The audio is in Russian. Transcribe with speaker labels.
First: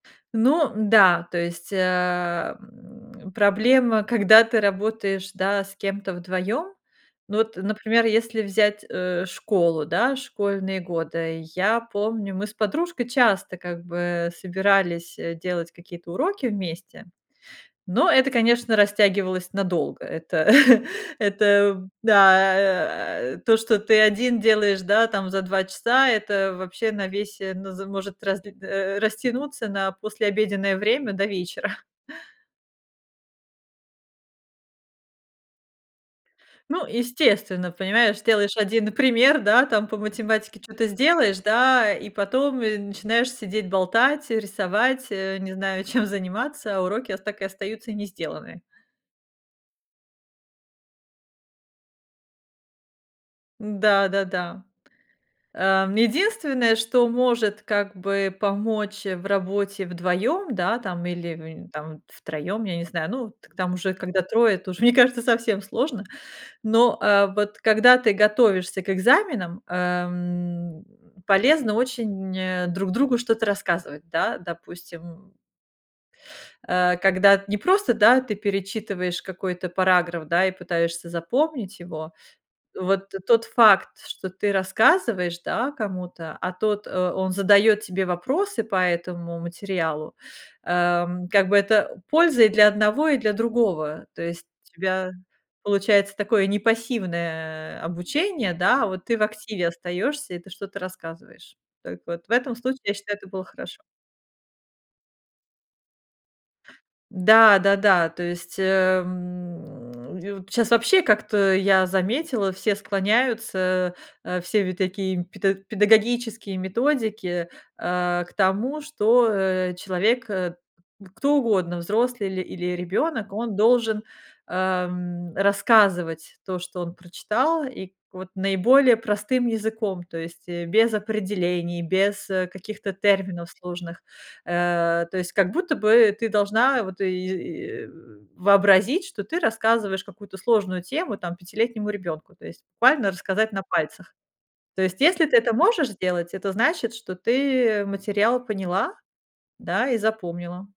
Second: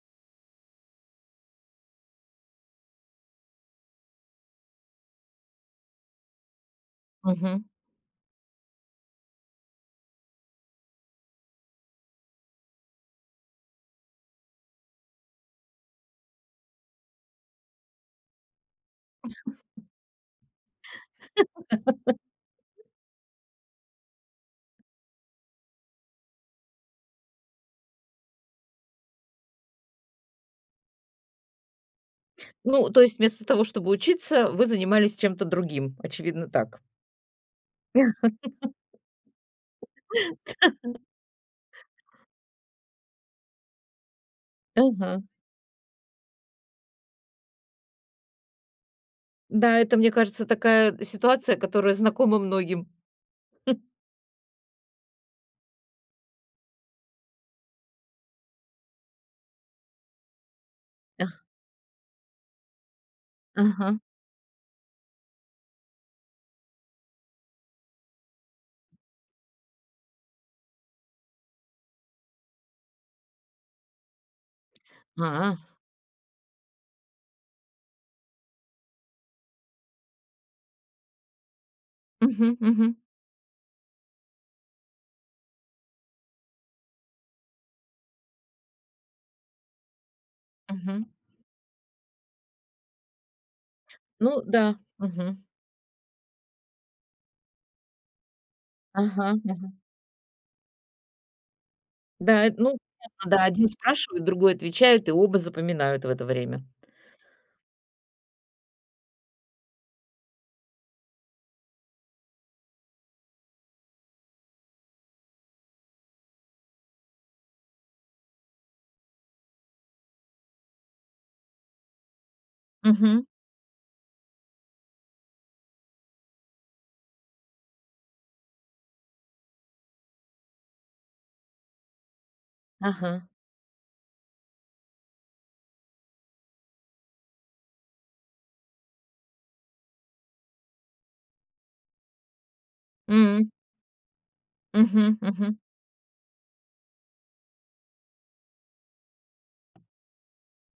Speaker 1: Ну да, то есть, э, м, проблема, когда ты работаешь, да, с кем-то вдвоём. Ну вот,
Speaker 2: Мгм.
Speaker 1: например, если взять, э, школу, да, школьные годы, я помню, мы с подружкой часто как бы собирались, э, делать какие-то уроки вместе, но это, конечно, растягивалось надолго. Это это да, а, а, то, что ты один делаешь, да, там, за 2 часа, это вообще на весь, э, ну з может расд э, растянуться на послеобеденное время до вечера.
Speaker 2: Ну, то есть вместо того чтобы учиться, вы занимались чем-то другим. Очевидно, так.
Speaker 1: Ну, естественно,
Speaker 2: Та.
Speaker 1: понимаешь, сделаешь 1 пример, да, там, по математике чё-то сделаешь, да, и потом, и начинаешь сидеть, болтать, рисовать,
Speaker 2: Ага.
Speaker 1: э, не знаю, чем заниматься, а уроки так и остаются не сделанные.
Speaker 2: Да, это, мне кажется, такая ситуация, которая знакома многим.
Speaker 1: Н-да, да-да. Э, единственное, что может как бы помочь, э, в работе вдвоём, да, там, или,
Speaker 2: Аг
Speaker 1: м, там втроём, я не знаю, ну, к там уже
Speaker 2: Ага.
Speaker 1: когда трое, это уже, мне кажется, совсем сложно, но, э, вот когда ты готовишься к экзаменам, эм, полезно очень, э, друг другу что-то рассказывать, да, допустим.
Speaker 2: А.
Speaker 1: Э, когда не просто, да, ты перечитываешь какой-то параграф, да, и пытаешься запомнить его,
Speaker 2: Мгм, мгм.
Speaker 1: вот тот факт, что ты рассказываешь, да, кому-то, а тот, э, он задаёт тебе вопросы по этому материалу,
Speaker 2: Мгм.
Speaker 1: эм, как бы, это польза и для одного и для другого. То
Speaker 2: Ну
Speaker 1: есть у
Speaker 2: да.
Speaker 1: тебя
Speaker 2: Мгм.
Speaker 1: получается такое не пассивное, э, обучение, да, а вот ты в
Speaker 2: Ага
Speaker 1: активе
Speaker 2: ага.
Speaker 1: остаёшься, и ты что-то рассказываешь. Только вот в
Speaker 2: Да,
Speaker 1: этом
Speaker 2: эт ну,
Speaker 1: случае, я считаю, это
Speaker 2: это да,
Speaker 1: было
Speaker 2: 1
Speaker 1: хорошо.
Speaker 2: спрашивает, другой отвечает, и оба запоминают в это время.
Speaker 1: Да-да-да, то есть, эм, ю щас вообще, как-то я заметила, все склоняются, э, все такие педа педагогические методики, э, к тому, что, э, человек, э, кто угодно, взрослый или или
Speaker 2: Мгм.
Speaker 1: ребёнок, он должен, эм, рассказывать то, что он прочитал, и к вот наиболее простым языком, то есть, э, без определений, без, э, каких-то
Speaker 2: Ага.
Speaker 1: терминов сложных, э. То есть, как будто бы ты должна вот и, э, вообразить, что ты рассказываешь какую-то сложную тему, там, пятилетнему ребёнку, то есть буквально
Speaker 2: М.
Speaker 1: рассказать на пальцах. То есть,
Speaker 2: Мгм,
Speaker 1: если ты это
Speaker 2: мгм.
Speaker 1: можешь сделать, это значит, что ты материал поняла, да, и запомнила.